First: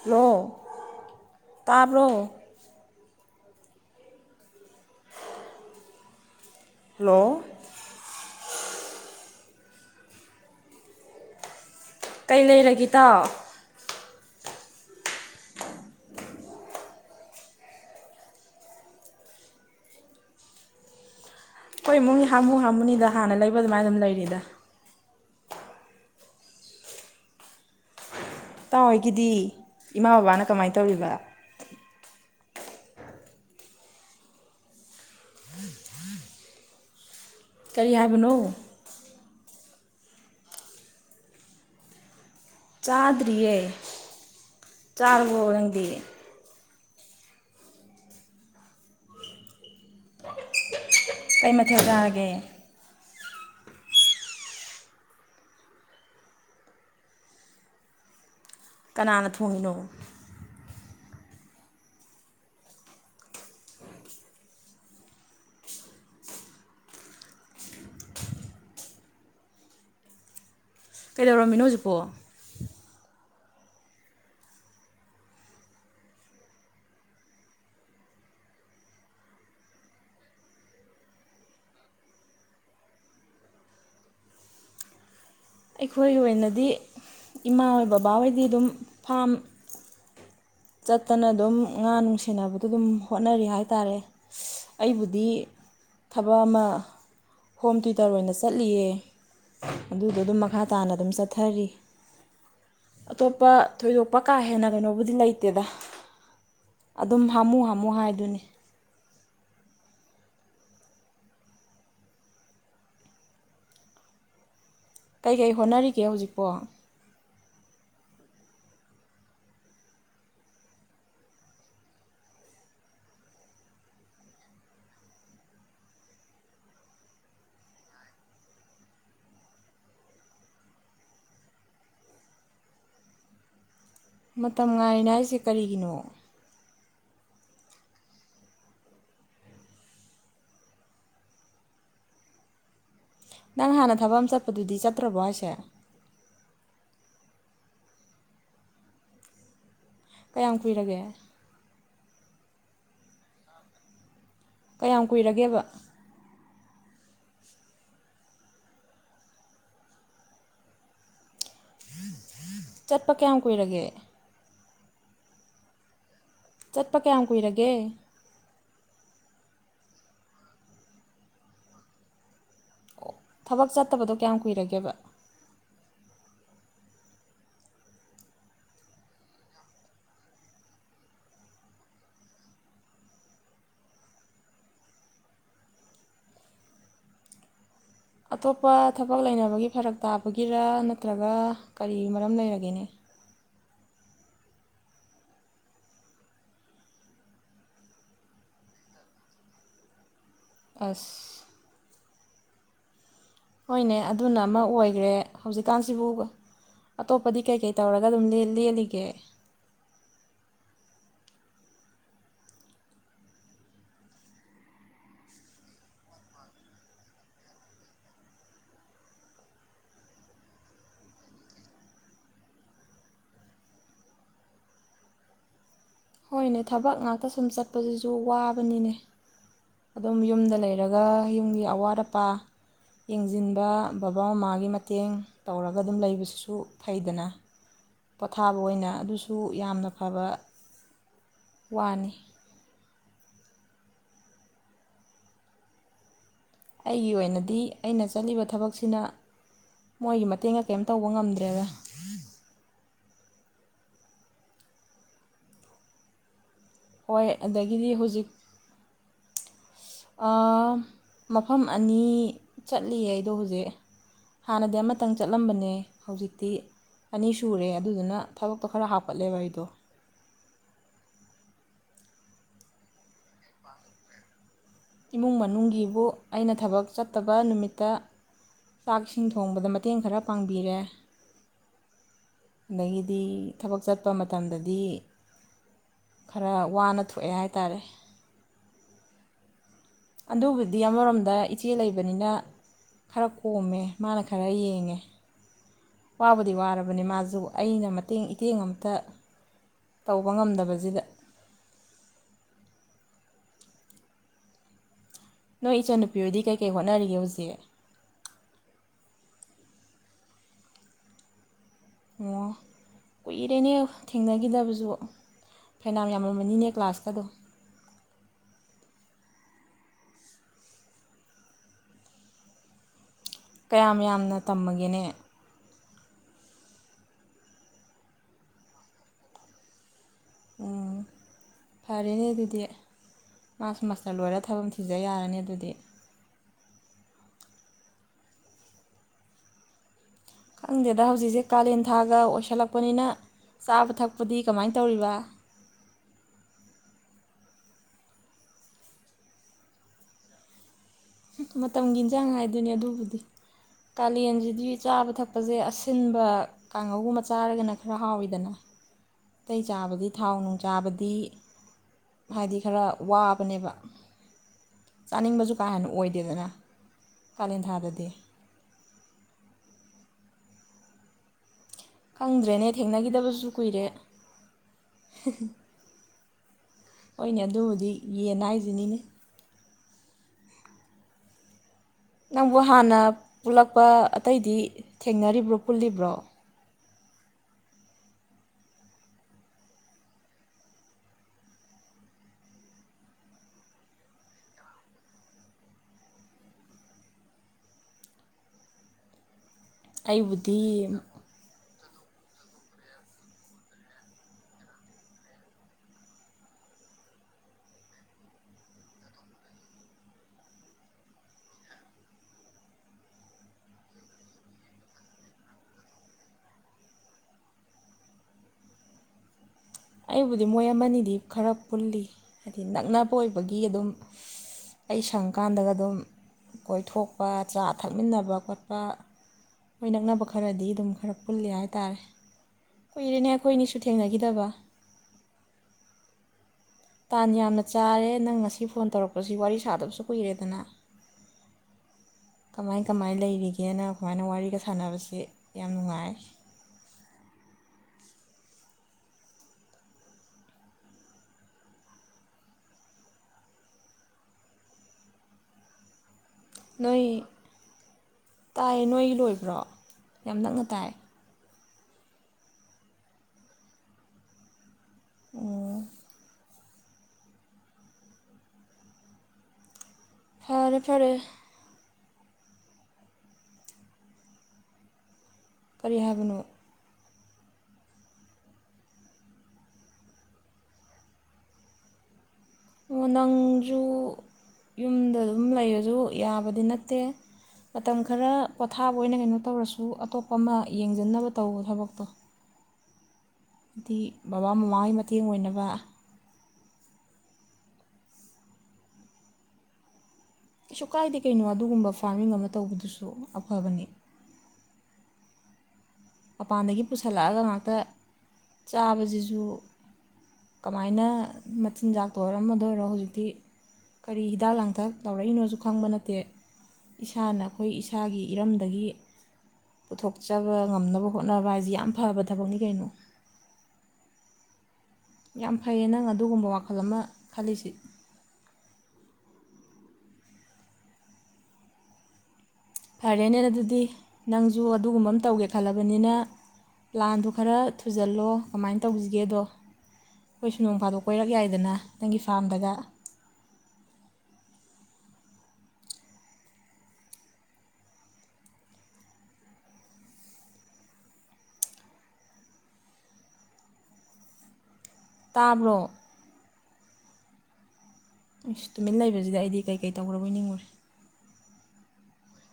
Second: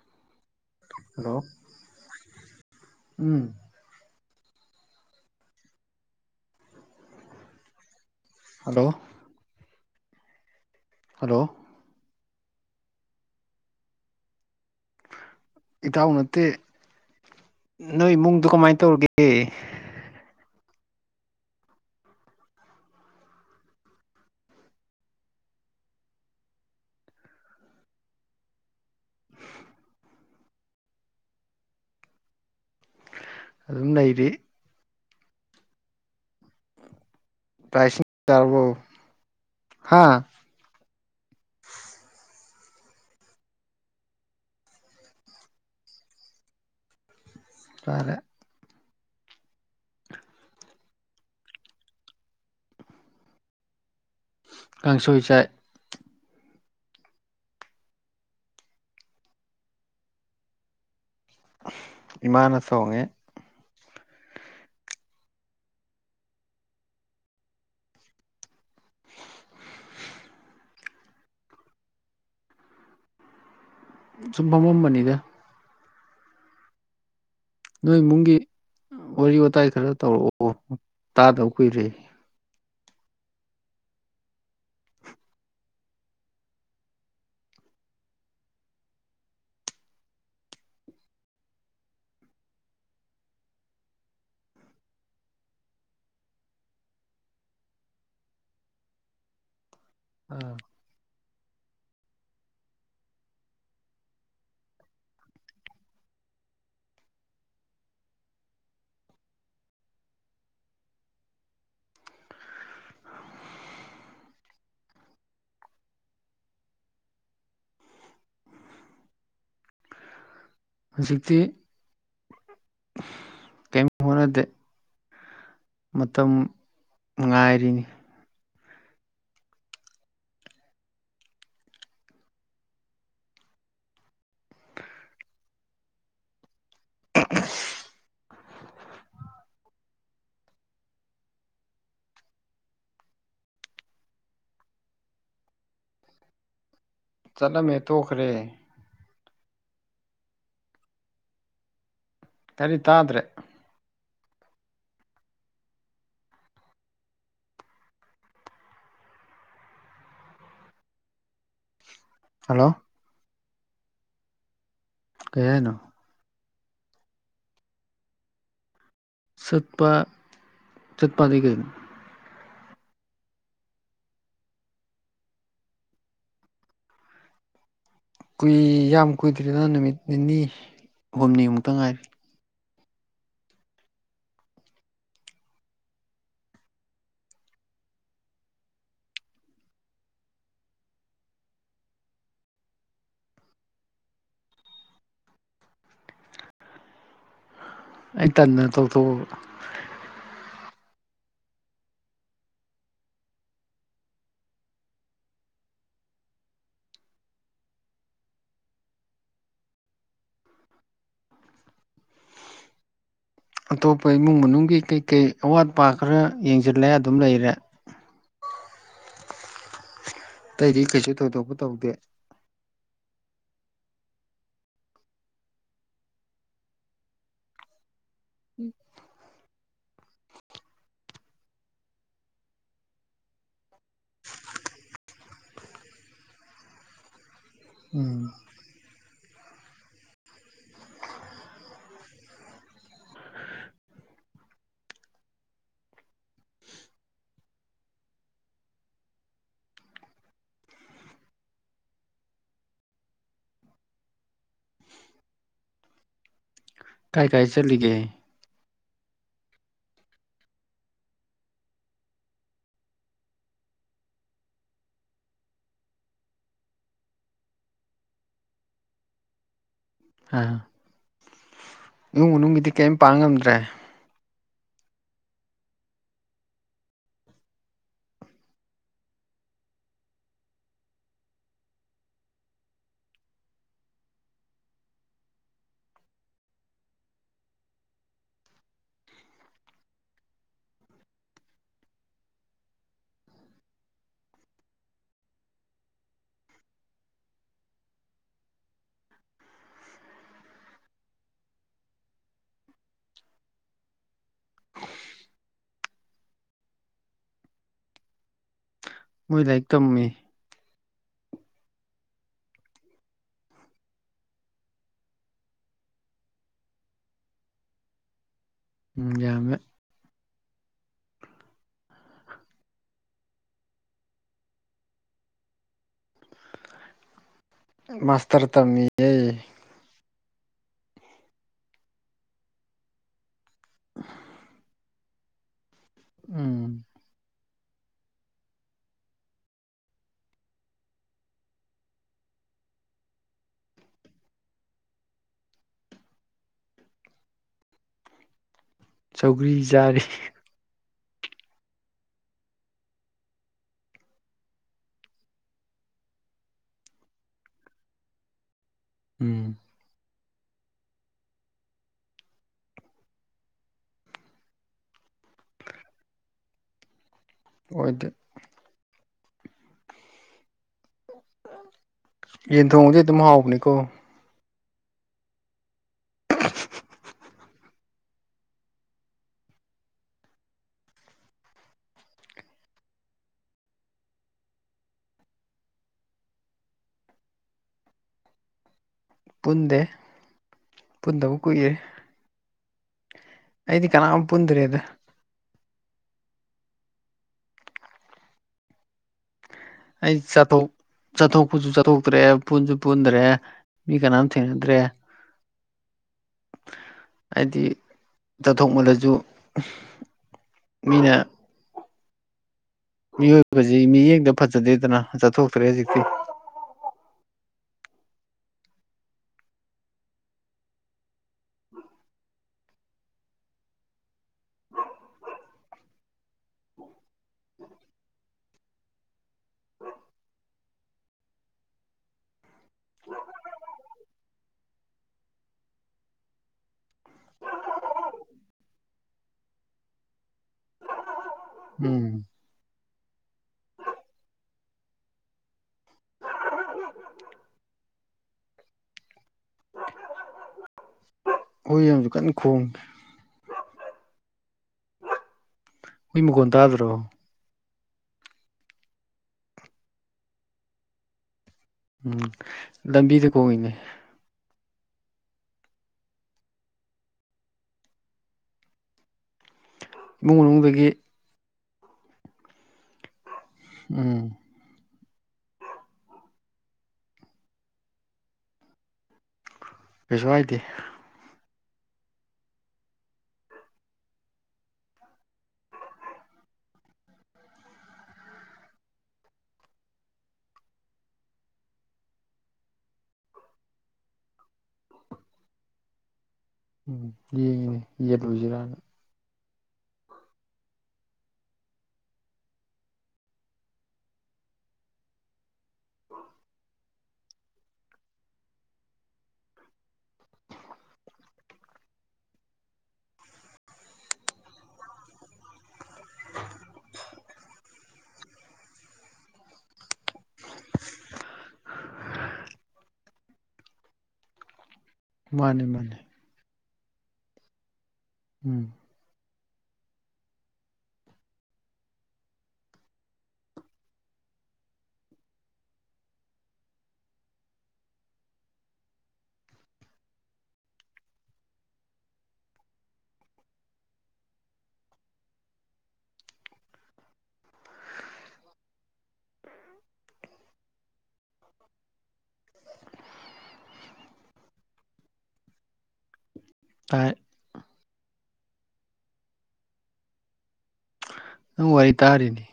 hello ꯇꯥꯕ꯭ꯔꯣ ꯎꯝ hello hello hello ꯀꯩ ꯂꯩꯔꯒꯦ ꯏꯇꯥꯎ ꯏꯇꯥꯎ ꯅꯠꯇꯦ ꯅꯣꯏ ꯏꯃꯨꯡꯗꯣ ꯀꯃꯥꯏꯅ ꯇꯧꯔꯤꯒꯦ ꯍꯣꯏ ꯏꯃꯨꯡ ꯍꯥꯃꯨ ꯍꯥꯃꯨꯅꯤꯗ ꯍꯥꯟꯅ ꯂꯩꯕ ꯑꯗꯨꯃꯥꯏꯅ ꯑꯗꯨꯝ ꯂꯩꯔꯤꯗ ꯇꯥꯡꯋꯥꯏꯒꯤꯗꯤ ꯏꯃꯥ ꯕꯕꯥꯅ ꯀꯃꯥꯏꯅ ꯇꯧꯔꯤꯕ ꯑꯗꯨꯝ ꯂꯩꯔꯤ ꯀꯔꯤ ꯄꯥꯏꯁ ꯍꯥꯏꯕꯅꯣ ꯇꯥꯔꯕ꯭ꯔꯣ ꯍꯥꯥ ꯆꯥꯗ꯭ꯔꯤꯌꯦ ꯆꯥꯔꯕꯣ ꯅꯪꯗꯤ ꯆꯥꯔꯦ ꯀꯩ ꯃꯊꯦꯜ ꯆꯥꯔꯒꯦ ꯀꯥꯡꯁꯣꯏ ꯆꯥꯏ ꯀꯅꯥꯅ ꯊꯣꯡꯉꯤꯅꯣ ꯏꯃꯥꯅ ꯊꯣꯡꯉꯦ ꯀꯩꯗꯧꯔꯝꯃꯤꯅꯣ ꯍꯧꯖꯤꯛꯄꯣ ꯁꯨꯃ ꯐꯝꯃꯝꯕꯅꯤꯗ ꯅꯣꯏ ꯏꯃꯨꯡꯒꯤ ꯋꯥꯔꯤ ꯋꯥꯇꯥꯏ ꯈꯔ ꯇꯧꯔꯛꯑꯣ ꯇꯥꯗꯕ ꯀꯨꯏꯔꯦ ꯑꯩꯈꯣꯏꯒꯤ ꯑꯣꯏꯅꯗꯤ ꯏꯃꯥ ꯍꯣꯏ ꯕꯕꯥꯍꯣꯏꯗꯤ ꯑꯗꯨꯝ ꯐꯥꯝ ꯆꯠꯇꯅ ꯑꯗꯨꯝ ꯉꯥ ꯅꯨꯡ ꯁꯦꯅꯕꯗꯣ ꯑꯗꯨꯝ ꯍꯣꯠꯅꯔꯤ ꯍꯥꯏ ꯇꯥꯔꯦ ꯑꯩꯕꯨꯗꯤ ꯊꯕꯛ ꯑꯃ ꯍꯣꯝ ꯇ꯭ꯌꯨꯇꯔ ꯑꯣꯏꯅ ꯆꯠꯂꯤꯌꯦ ꯑꯗꯨꯗꯣ ꯑꯗꯨꯝ ꯃꯈꯥ ꯇꯥꯅ ꯑꯗꯨꯝ ꯆꯠꯄ ꯆꯠꯊꯔꯤ ꯑꯇꯣꯞꯄ ꯊꯣꯏꯗꯣꯛꯄ ꯀꯥ ꯍꯦꯟꯅ ꯀꯩꯅꯣꯕꯨꯗꯤ ꯂꯩꯇ ꯗꯦꯗ ꯑꯗꯨꯝ ꯍꯥꯝꯃꯨ ꯍꯥꯝꯃꯨ ꯍꯥꯏꯗꯨꯣꯏꯅꯤ ꯀꯩꯀꯩ ꯍꯣꯠꯅꯔꯤꯒꯦ ꯍꯧꯖꯤꯛꯄꯣ ꯍꯧꯖꯤꯛꯇꯤ ꯀꯔꯤꯝ ꯍꯣꯠꯅꯗꯦ ꯃꯇꯝ ꯉꯥꯏꯔꯤꯅꯤ ꯃꯇꯝ ꯉꯥꯏꯔꯤꯅ ꯍꯥꯏꯁꯦ ꯀꯔꯤꯒꯤꯅꯣ ꯅꯪ ꯍꯥꯟꯅ ꯊꯕꯛ ꯑꯃ ꯆꯠꯄꯗꯨꯗꯤ ꯆꯠꯇ꯭ꯔꯕꯣ ꯍꯥꯏꯁꯦ ꯆꯠꯂꯝꯃꯦ ꯇꯣꯈꯔꯦ ꯀꯌꯥꯝ ꯀꯨꯏꯔꯒꯦ ꯀꯔꯤ ꯇꯥꯗ꯭ꯔꯦ ꯀꯌꯥꯝ ꯀꯨꯏꯔꯒꯦꯕ ꯍꯜꯂꯣ ꯆꯠꯄ ꯀꯌꯥꯝ ꯀꯨꯏꯔꯒꯦ ꯀꯩ ꯍꯥꯏꯅꯣ ꯆꯠꯄ ꯀꯌꯥꯝ ꯀꯨꯏꯔꯒꯦ ꯆꯠꯄ ꯆꯠꯄꯗꯤ ꯀꯩꯅꯣ ꯑꯣ ꯊꯕꯛ ꯆꯠꯇꯕꯗꯣ ꯀꯌꯥꯝ ꯀꯨꯏꯔꯒꯦꯕ ꯀꯨꯏ ꯌꯥꯝ ꯀꯨꯏꯗ꯭ꯔꯤꯗ ꯅꯨꯃꯤꯠ ꯅꯤꯅꯤ ꯍꯨꯝꯅꯤꯃꯨꯛꯇ ꯉꯥꯏꯔꯤ ꯑꯇꯣꯞꯄ ꯊꯕꯛ ꯂꯩꯅꯕꯒꯤ ꯐꯔꯛ ꯇꯥꯕꯒꯤꯔ ꯅꯠꯇ꯭ꯔꯒ ꯀꯔꯤ ꯃꯔꯝ ꯂꯩꯔꯒꯦꯅꯦ ꯑꯩ ꯇꯟꯗꯅ ꯇꯧꯊꯣꯛꯑꯕ ꯑꯁ ꯍꯣꯏꯅꯦ ꯑꯗꯨꯅ ꯑꯃ ꯑꯣꯏꯈ꯭ꯔꯦ ꯍꯧꯖꯤꯛꯀꯥꯟꯁꯤꯕꯨ ꯑꯇꯣꯞꯄꯗꯤ ꯀꯩꯀꯩ ꯇꯧꯔꯒ ꯑꯗꯨꯝ ꯂꯦꯜꯂꯤꯒꯦ ꯑꯇꯣꯞꯄ ꯏꯃꯨꯡ ꯃꯅꯨꯡꯒꯤ ꯀꯩꯀꯩ ꯑꯋꯥꯠꯄꯥ ꯈꯔ ꯌꯦꯡꯁꯤꯜꯂꯦ ꯑꯗꯨꯝ ꯂꯩꯔꯦ ꯑꯇꯩꯗꯤ ꯀꯩꯁꯨ ꯊꯣꯏꯗꯣꯛꯄ ꯇꯧꯗꯦ ꯍꯣꯏꯅꯦ ꯊꯕꯛ ꯉꯥꯛꯇ ꯁꯨꯝ ꯆꯠꯄꯁꯤꯁꯨ ꯑꯗꯨ ꯋꯥꯕꯅꯤꯅꯦ ꯑꯗꯨꯝ ꯌꯨꯝꯗ ꯂꯩꯔꯒ ꯌꯨꯝꯒꯤ ꯑꯋꯥꯠ ꯑꯄꯥ ꯌꯦꯡꯁꯤꯟꯕ ꯕꯕꯥ ꯃꯃꯥꯒꯤ ꯃꯇꯦꯡ ꯇꯧꯔꯒ ꯑꯗꯨꯝ ꯂꯩꯕꯁꯤꯁꯨ ꯐꯩꯗꯅ ꯎꯝ ꯄꯣꯊꯥꯕ ꯑꯣꯏꯅ ꯑꯗꯨꯁꯨ ꯁꯨ ꯌꯥꯝꯅ ꯐꯕ ꯋꯥꯅꯤ ꯑꯩꯒꯤ ꯑꯣꯏꯅꯗꯤ ꯑꯩꯅ ꯆꯠꯂꯤꯕ ꯊꯕꯛꯁꯤꯅ ꯃꯣꯏꯒꯤ ꯃꯇꯦꯡꯒ ꯀꯔꯤꯝ ꯇꯧꯕ ꯉꯝꯗ꯭ꯔꯦꯕ ꯀꯥꯏ ꯍꯣꯏ ꯀꯥꯏ ꯆꯠꯂꯤꯒꯦ ꯑꯗꯒꯤꯗꯤ ꯍꯧꯖꯤꯛ ꯃꯐꯝ ꯑꯅꯤ ꯆꯠꯂꯤꯌꯦ ꯑꯩꯗꯣ ꯍꯧꯖꯤꯛ ꯍꯥꯟꯅꯗꯤ ꯑꯃꯇꯪ ꯆꯠꯂꯝꯕꯅꯦ ꯍꯧꯖꯤꯛꯇꯤ ꯑꯅꯤ ꯁꯨꯔꯦ ꯑꯗꯨꯗꯨꯅ ꯊꯕꯛꯇꯣ ꯈꯔ ꯍꯥꯞꯀꯠꯂꯦꯕ ꯑꯩꯗꯣ ꯑ ꯏꯃꯨꯡ ꯃꯅꯨꯡꯒꯤꯗꯤ ꯀꯔꯤꯝ ꯄꯥꯡ ꯉꯝꯗ꯭ꯔꯦ ꯏꯃꯨꯡ ꯃꯅꯨꯡꯒꯤꯕꯨ ꯑꯩꯅ ꯊꯕꯛ ꯆꯠꯇꯕ ꯅꯨꯃꯤꯠꯇ ꯆꯥꯛꯁꯤꯡ ꯊꯣꯡꯕꯗ ꯃꯇꯦꯡ ꯈꯔ ꯄꯥꯡꯕꯤꯔꯦ ꯑꯗꯒꯤꯗꯤ ꯊꯕꯛ ꯆꯠꯄ ꯃꯇꯝꯗꯗꯤ ꯈꯔ ꯋꯥꯅ ꯊꯣꯛꯑꯦ ꯍꯥꯏꯇꯥꯥꯔꯦ ꯑꯗꯨꯕꯨꯗꯤ ꯑꯃꯔꯣꯝꯗ ꯏꯆꯦ ꯂꯩꯕꯅꯤꯅ ꯈꯔ ꯀꯣꯝꯃꯦ ꯃꯥꯅ ꯈꯔ ꯌꯦꯡꯉꯦ ꯋꯥꯕꯨꯗꯤ ꯋꯥꯔꯕꯅꯤ ꯃꯥꯁꯨ ꯑꯩꯅ ꯃꯇꯦꯡ ꯏꯇꯦꯡ ꯑꯝꯇ ꯇꯧꯕ ꯉꯝꯗꯕꯁꯤꯗ ꯅꯣꯏ ꯏꯆꯟꯅꯨꯄꯤ ꯑꯣꯏꯗꯤ ꯀꯩꯀꯩ ꯍꯣꯠꯅꯔꯤꯒꯦ ꯍꯧꯖꯤꯛ ꯃꯣꯏ ꯂꯥꯏꯔꯤꯛ ꯇꯝꯃꯤ ꯑꯣ ꯀꯨꯏꯔꯦꯅꯦ ꯊꯦꯡꯅꯈꯤꯗꯕꯁꯨ ꯐꯦꯅꯝ ꯌꯥꯝꯃꯝꯃꯅꯤꯅꯦ ꯀ꯭ꯂꯥꯁꯇꯗꯣ ꯎꯝ ꯌꯥꯝꯃꯦ ꯀꯌꯥꯝ ꯌꯥꯝꯅ ꯇꯝꯃꯒꯦꯅꯦ ꯃꯥꯁꯇꯔ ꯇꯝꯃꯤꯦ ꯎꯝ ꯐꯔꯦꯅꯦ ꯑꯗꯨꯗꯤ ꯃꯥꯁ ꯃꯥꯁꯅ ꯂꯣꯏꯔꯒ ꯊꯝꯁꯦ ꯁꯤꯗ ꯌꯥꯔꯅꯤ ꯑꯗꯨꯗꯤ ꯎꯝ ꯈꯪꯗꯦꯗ ꯍꯧꯖꯤꯛꯁꯦ ꯀꯥꯂꯦꯟ ꯊꯥꯒ ꯑꯣꯏꯁꯜꯂꯛꯄꯅꯤꯅ ꯆꯥꯕ ꯊꯛꯄꯗꯤ ꯀꯃꯥꯏꯅ ꯇꯧꯔꯤꯕ ꯁꯧꯒ꯭ꯔꯤ ꯆꯥꯔꯤ ꯃꯇꯝꯒꯤ ꯏꯟꯖꯥꯡ ꯍꯥꯏꯗꯨꯅꯤ ꯑꯗꯨꯕꯨꯗꯤ ꯀꯥꯂꯦꯟꯁꯤꯗꯤ ꯆꯥꯕ ꯊꯛꯄꯁꯦ ꯑꯁꯤꯟꯕ ꯀꯥꯡꯉꯧꯒꯨꯝꯕ ꯆꯥꯔꯒꯅ ꯈꯔ ꯍꯥꯎꯋꯤꯗꯅ ꯎꯝ ꯇꯩ ꯆꯥꯕꯗꯤ ꯊꯥꯎ ꯅꯨꯡ ꯆꯥꯕꯗꯤ ꯍꯥꯏꯗꯤ ꯈꯔ ꯋꯥꯕꯅꯦꯕ ꯆꯥꯅꯤꯡꯕꯁꯨ ꯀꯥ ꯍꯦꯟꯅ ꯑꯣꯏꯗꯦꯗꯅ ꯀꯥꯂꯦꯟ ꯊꯥꯗꯗꯗꯤ ꯍꯣꯏꯗ ꯎꯝ ꯈꯪꯗ꯭ꯔꯦꯅꯦ ꯊꯦꯡꯅꯈꯤꯗꯕꯁꯨ ꯀꯨꯏꯔꯦ [unintelligible] [unintelligible] ꯍꯣꯏꯅꯦ ꯑꯗꯨꯕꯨꯗꯤ ꯌꯦꯟ ꯍꯥꯏꯁꯤꯅꯤꯅꯦ ꯅꯪꯕꯨ ꯍꯥꯟꯅ ꯄꯨꯜꯂꯛꯄ ꯑꯇꯩꯗꯤ ꯊꯦꯡꯅꯔꯤꯕ꯭ꯔꯣ ꯄꯨꯜꯂꯤꯕ꯭ꯔꯣ ꯄꯨꯟꯗꯦ ꯄꯨꯟꯗꯕ ꯀꯨꯏꯔꯦ ꯑꯩꯗꯤ ꯀꯅꯥꯝ ꯄꯨꯟꯗ꯭ꯔꯦꯗ ꯑꯩ ꯆꯠꯊꯣꯛ ꯑꯩꯕꯨꯗꯤ ꯆꯠꯊꯣꯛꯄꯁꯨ ꯆꯠꯊꯣꯛ ꯇ꯭ꯔꯦ ꯄꯨꯟꯁꯨ ꯄꯨꯟꯗ꯭ꯔꯦ ꯃꯤ ꯀꯅꯥꯝ ꯊꯦꯡꯅꯗ꯭ꯔꯦ ꯍꯥꯏꯗꯤ ꯆꯠꯊꯣꯛ ꯃꯜꯂꯁꯨ ꯃꯤꯅ ꯃꯤꯑꯣꯏꯕꯁꯤ ꯃꯤꯠꯌꯦꯡꯗ ꯐꯖꯗꯦꯗꯅ ꯆꯠꯊꯣꯛꯇ꯭ꯔꯦ ꯍꯧꯖꯤꯛꯇꯤ ꯑꯩꯕꯨꯗꯤ ꯃꯣꯏ ꯑꯃꯅꯤꯗꯤ ꯈꯔ ꯄꯨꯜꯂꯤ ꯍꯥꯏꯗꯤ ꯅꯛꯅꯕ ꯑꯣꯏꯕꯒꯤ ꯑꯗꯨꯝ ꯑꯩ ꯁꯪꯀꯥꯟꯗꯒ ꯑꯗꯨꯝ ꯀꯣꯏꯊꯣꯛꯄ ꯆꯥ ꯊꯛꯃꯤꯟꯅꯕ ꯈꯣꯠꯄ ꯃꯣꯏ ꯅꯛꯅꯕ ꯈꯔꯗꯤ ꯑꯗꯨꯝ ꯈꯔ ꯄꯨꯜꯂꯤ ꯍꯥꯏ ꯇꯥꯔꯦ ꯀꯨꯏꯔꯦꯅꯦ ꯑꯩꯈꯣꯏꯅꯤꯁꯨ ꯊꯦꯡꯅꯈꯤꯗꯕ ꯇꯥꯟ ꯌꯥꯝꯅ ꯆꯥꯔꯦ ꯅꯪ ꯉꯁꯤ ꯐꯣꯟ ꯇꯧꯔꯛꯄꯁꯤ ꯋꯥꯔꯤ ꯁꯥꯗꯕꯁꯨ ꯀꯨꯏꯔꯦꯗꯅ ꯎꯝ ꯀꯃꯥꯏ ꯀꯃꯥꯏ ꯂꯩꯔꯤꯒꯦꯅ ꯁꯨꯃꯥꯏꯅ ꯋꯥꯔꯤꯒ ꯁꯥꯟꯅꯕꯁꯤ ꯌꯥꯝ ꯅꯨꯡꯉꯥꯏ [unintelligible] ꯀꯟꯅ ꯈꯣꯡ ꯍꯨꯏ ꯃꯈꯣꯟ ꯇꯥꯗ꯭ꯔꯣ ꯇꯥꯏꯌꯦ ꯅꯣꯏꯒꯤ ꯂꯣꯏꯕ꯭ꯔꯣ ꯌꯥꯝ ꯅꯛꯅ ꯇꯥꯏ ꯎꯝ ꯂꯝꯕꯤꯗ ꯈꯣꯡꯉꯤꯅꯦ ꯑꯣ ꯏꯃꯨꯡ ꯐꯔꯦ ꯃꯅꯨꯡꯗꯒꯤ ꯐꯔꯦ ꯎꯝ ꯀꯔꯤ ꯍꯥꯏꯕꯅꯣ ꯀꯩꯁꯨ ꯍꯥꯏꯗꯦ ꯑꯣ ꯅꯪꯁꯨ ꯌꯨꯝꯗ ꯑꯗꯨꯝ ꯂꯩꯔꯁꯨ ꯌꯥꯕꯗꯤ ꯅꯠꯇꯦ ꯃꯇꯝ ꯈꯔ ꯄꯣꯊꯥꯕ ꯑꯣꯏꯅ ꯀꯩꯅꯣ ꯇꯧꯔꯁꯨ ꯑꯇꯣꯞꯄ ꯑꯃ ꯌꯦꯡꯖꯟꯅꯕ ꯇꯧꯋꯣ ꯊꯕꯛꯇꯣ ꯍꯥꯏꯗꯤ ꯕꯕꯥ ꯃꯃꯥꯒꯤ ꯃꯇꯦꯡ ꯑꯣꯏꯅꯕ ꯎꯝ ꯌꯦꯡꯉꯤꯅꯦ ꯌꯦꯟꯂꯣꯏꯁꯤꯔꯅ ꯀꯩꯁꯨ ꯀꯥꯏꯗꯦ ꯀꯩꯅꯣ ꯑꯗꯨꯒꯨꯝꯕ ꯐꯥꯔꯃꯤꯡ ꯑꯃ ꯇꯧꯕꯗꯨꯁꯨ ꯑꯐꯕꯅꯤ ꯃꯄꯥꯟꯗꯒꯤ ꯄꯨꯁꯜꯂꯛꯑꯒ ꯉꯥꯛꯇ ꯆꯥꯕꯁꯤꯁꯨ ꯀꯃꯥꯏꯅ ꯃꯆꯤꯟꯖꯥꯛꯇ ꯑꯣꯏꯔꯣ ꯑꯃꯗ ꯑꯣꯏꯔꯣ ꯍꯧꯖꯤꯛꯇꯤ ꯀꯔꯤ ꯍꯤꯗꯥꯛ ꯂꯥꯡꯊꯛ ꯇꯧꯔꯛꯏꯅꯣꯁꯨ ꯈꯪꯕ ꯅꯠꯇꯦ ꯏꯁꯥꯅ ꯑꯈꯣꯏ ꯏꯁꯥꯒꯤ ꯏꯔꯝꯗꯒꯤ ꯄꯨꯊꯣꯛꯆꯕ ꯉꯝꯅꯕ ꯍꯣꯠꯅꯕ ꯑꯁꯤ ꯌꯥꯝ ꯐꯕ ꯊꯕꯛꯅꯤ ꯀꯩꯅꯣ ꯌꯥꯝ ꯃꯥꯅꯦ ꯐꯩꯌꯦ ꯃꯥꯅꯦ ꯅꯪ ꯑꯗꯨꯒꯨꯝꯕ ꯋꯥꯈꯜ ꯈꯜ ꯑꯃ ꯈꯜꯂꯤꯁꯤ ꯎꯝ ꯐꯔꯦꯅꯦ ꯑꯗꯨꯗꯤ ꯅꯪꯁꯨ ꯑꯗꯨꯒꯨꯝꯕ ꯑꯃ ꯇꯧꯒꯦ ꯈꯜꯂꯕꯅꯤꯅ ꯄ꯭ꯂꯥꯟꯗꯨ ꯈꯔ ꯊꯨꯖꯜꯂꯣ ꯀꯃꯥꯏꯅ ꯇꯧꯁꯤꯒꯦꯗꯣ ꯑꯩꯈꯣꯏꯁꯨ ꯅꯣꯡ ꯐꯥꯗꯣꯛ ꯀꯣꯏꯔꯛ ꯌꯥꯏꯗꯅ ꯅꯪꯒꯤ ꯐꯥꯔꯝꯗꯗ ꯇꯥꯕ꯭ꯔꯣ ꯇꯥꯏ ꯏꯁꯁ ꯇꯨꯃꯤꯟ ꯂꯩꯕꯁꯤꯗ ꯑꯩꯗꯤ ꯀꯩꯀꯩ ꯇꯧꯔꯕꯣꯏ ꯅꯤꯡꯉꯨꯔ ꯍ ꯋꯥꯔꯤ ꯋꯥꯔꯤ ꯇꯥꯔꯤꯅꯤ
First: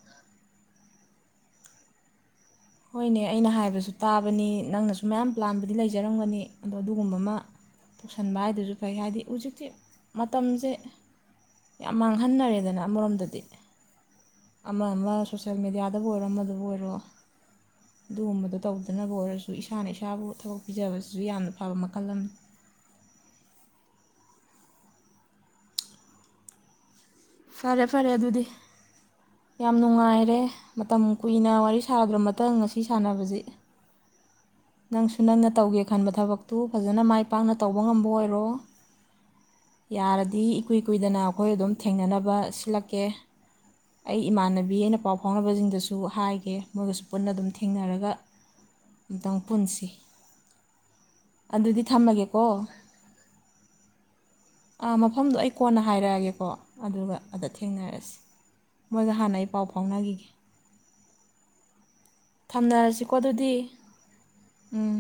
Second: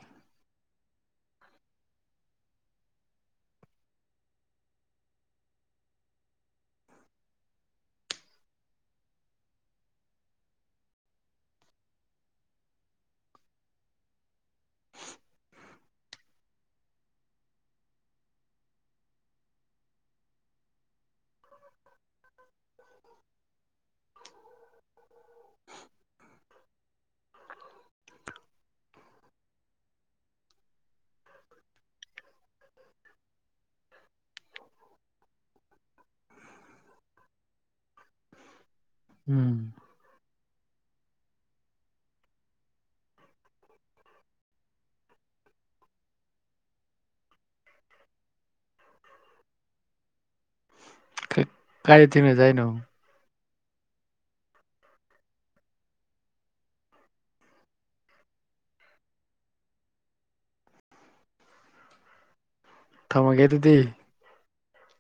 ꯍꯣꯏꯅꯦ ꯑꯩꯅ ꯍꯥꯏꯕꯁꯨ ꯇꯥꯕꯅꯤ ꯅꯪꯅꯁꯨ ꯃꯌꯥꯝ ꯄ꯭ꯂꯥꯟꯕꯕꯨꯗꯤ ꯂꯩꯖꯔꯝꯒꯅꯤ ꯑꯗꯣ ꯑꯗꯨꯒꯨꯝꯕ ꯑꯃ ꯇꯧꯁꯟꯕ ꯍꯥꯏꯗꯨꯁꯨ ꯐꯩ ꯍꯥꯏꯗꯤ ꯍꯧꯖꯤꯛꯁꯦ ꯃꯇꯝꯁꯦ ꯌꯥꯝ ꯃꯥꯡꯍꯟꯅꯔꯦꯗꯅ ꯑꯃꯔꯣꯝꯗꯗꯤ ꯑꯃ ꯑꯃ ꯁꯣꯁꯦꯜ ꯃꯦꯗꯤꯌꯥꯗꯕꯨ ꯑꯣꯏꯔꯣ ꯑꯃꯗꯕꯨ ꯑꯣꯏꯔꯣ ꯑꯗꯨꯒꯨꯝꯕꯗ ꯇꯧꯗꯅꯕꯕꯨ ꯑꯣꯏꯔꯁꯨ ꯏꯁꯥꯅ ꯏꯁꯥꯕꯨ ꯊꯕꯛ ꯄꯤꯖꯕꯁꯦ ꯁꯨ ꯌꯥꯝꯅ ꯐꯕ ꯃꯈꯜ ꯑꯃꯅꯤ [unintelligible] ꯐꯔꯦ ꯐꯔꯦ ꯑꯗꯨꯗꯤ ꯌꯥꯝ ꯅꯨꯡꯉꯥꯏꯔꯦ ꯃꯇꯝ ꯀꯨꯏꯅ ꯋꯥꯔꯤ ꯁꯥꯗ꯭ꯔꯃꯇ ꯉꯁꯤ ꯁꯥꯟꯅꯕꯁꯤ ꯅꯪꯁꯨ ꯅꯪꯅ ꯇꯧꯒꯦ ꯈꯟꯕ ꯊꯕꯛꯇꯨ ꯐꯖꯅ ꯃꯥꯏ ꯄꯥꯛꯅ ꯇꯧꯕ ꯉꯝꯕ ꯑꯣꯏꯔꯣ ꯎꯝ ꯌꯥꯔꯗꯤ ꯏꯀꯨꯏ ꯀꯨꯏꯗꯅ ꯑꯩꯈꯣꯏ ꯑꯗꯨꯝ ꯊꯦꯡꯅꯅꯕ ꯁꯤꯜꯂꯛꯀꯦ ꯑꯩ ꯏꯃꯥꯟꯅꯕꯤ ꯑꯩꯅ ꯄꯥꯎ ꯐꯥꯎꯅꯕꯁꯤꯡꯗꯁꯨ ꯍꯥꯏꯒꯦ ꯃꯣꯏꯒꯁꯨ ꯄꯨꯟꯅ ꯑꯗꯨꯝ ꯊꯦꯡꯅꯔꯒ ꯑꯃꯝꯇꯪ ꯄꯨꯟꯁꯤ ꯑꯗꯨꯗꯤ ꯀꯥꯏꯗ ꯊꯦꯡꯅꯁꯦ ꯊꯝꯃꯒꯦꯀꯣ ꯍꯥꯏꯅꯣ ꯥ ꯃꯐꯝꯗꯣ ꯑꯩ ꯀꯣꯟꯅ ꯍꯥꯏꯔꯛꯑꯒꯦꯀꯣ ꯑꯗꯨꯒ ꯑꯗ ꯊꯦꯡꯅꯔꯁꯤ ꯃꯣꯏꯒ ꯍꯥꯟꯅ ꯑꯩ ꯄꯥꯎ ꯐꯥꯎꯅꯈꯤꯒꯦ ꯊꯝꯅꯔꯁꯤꯀꯣ ꯑꯗꯨꯗꯤ ꯎꯝ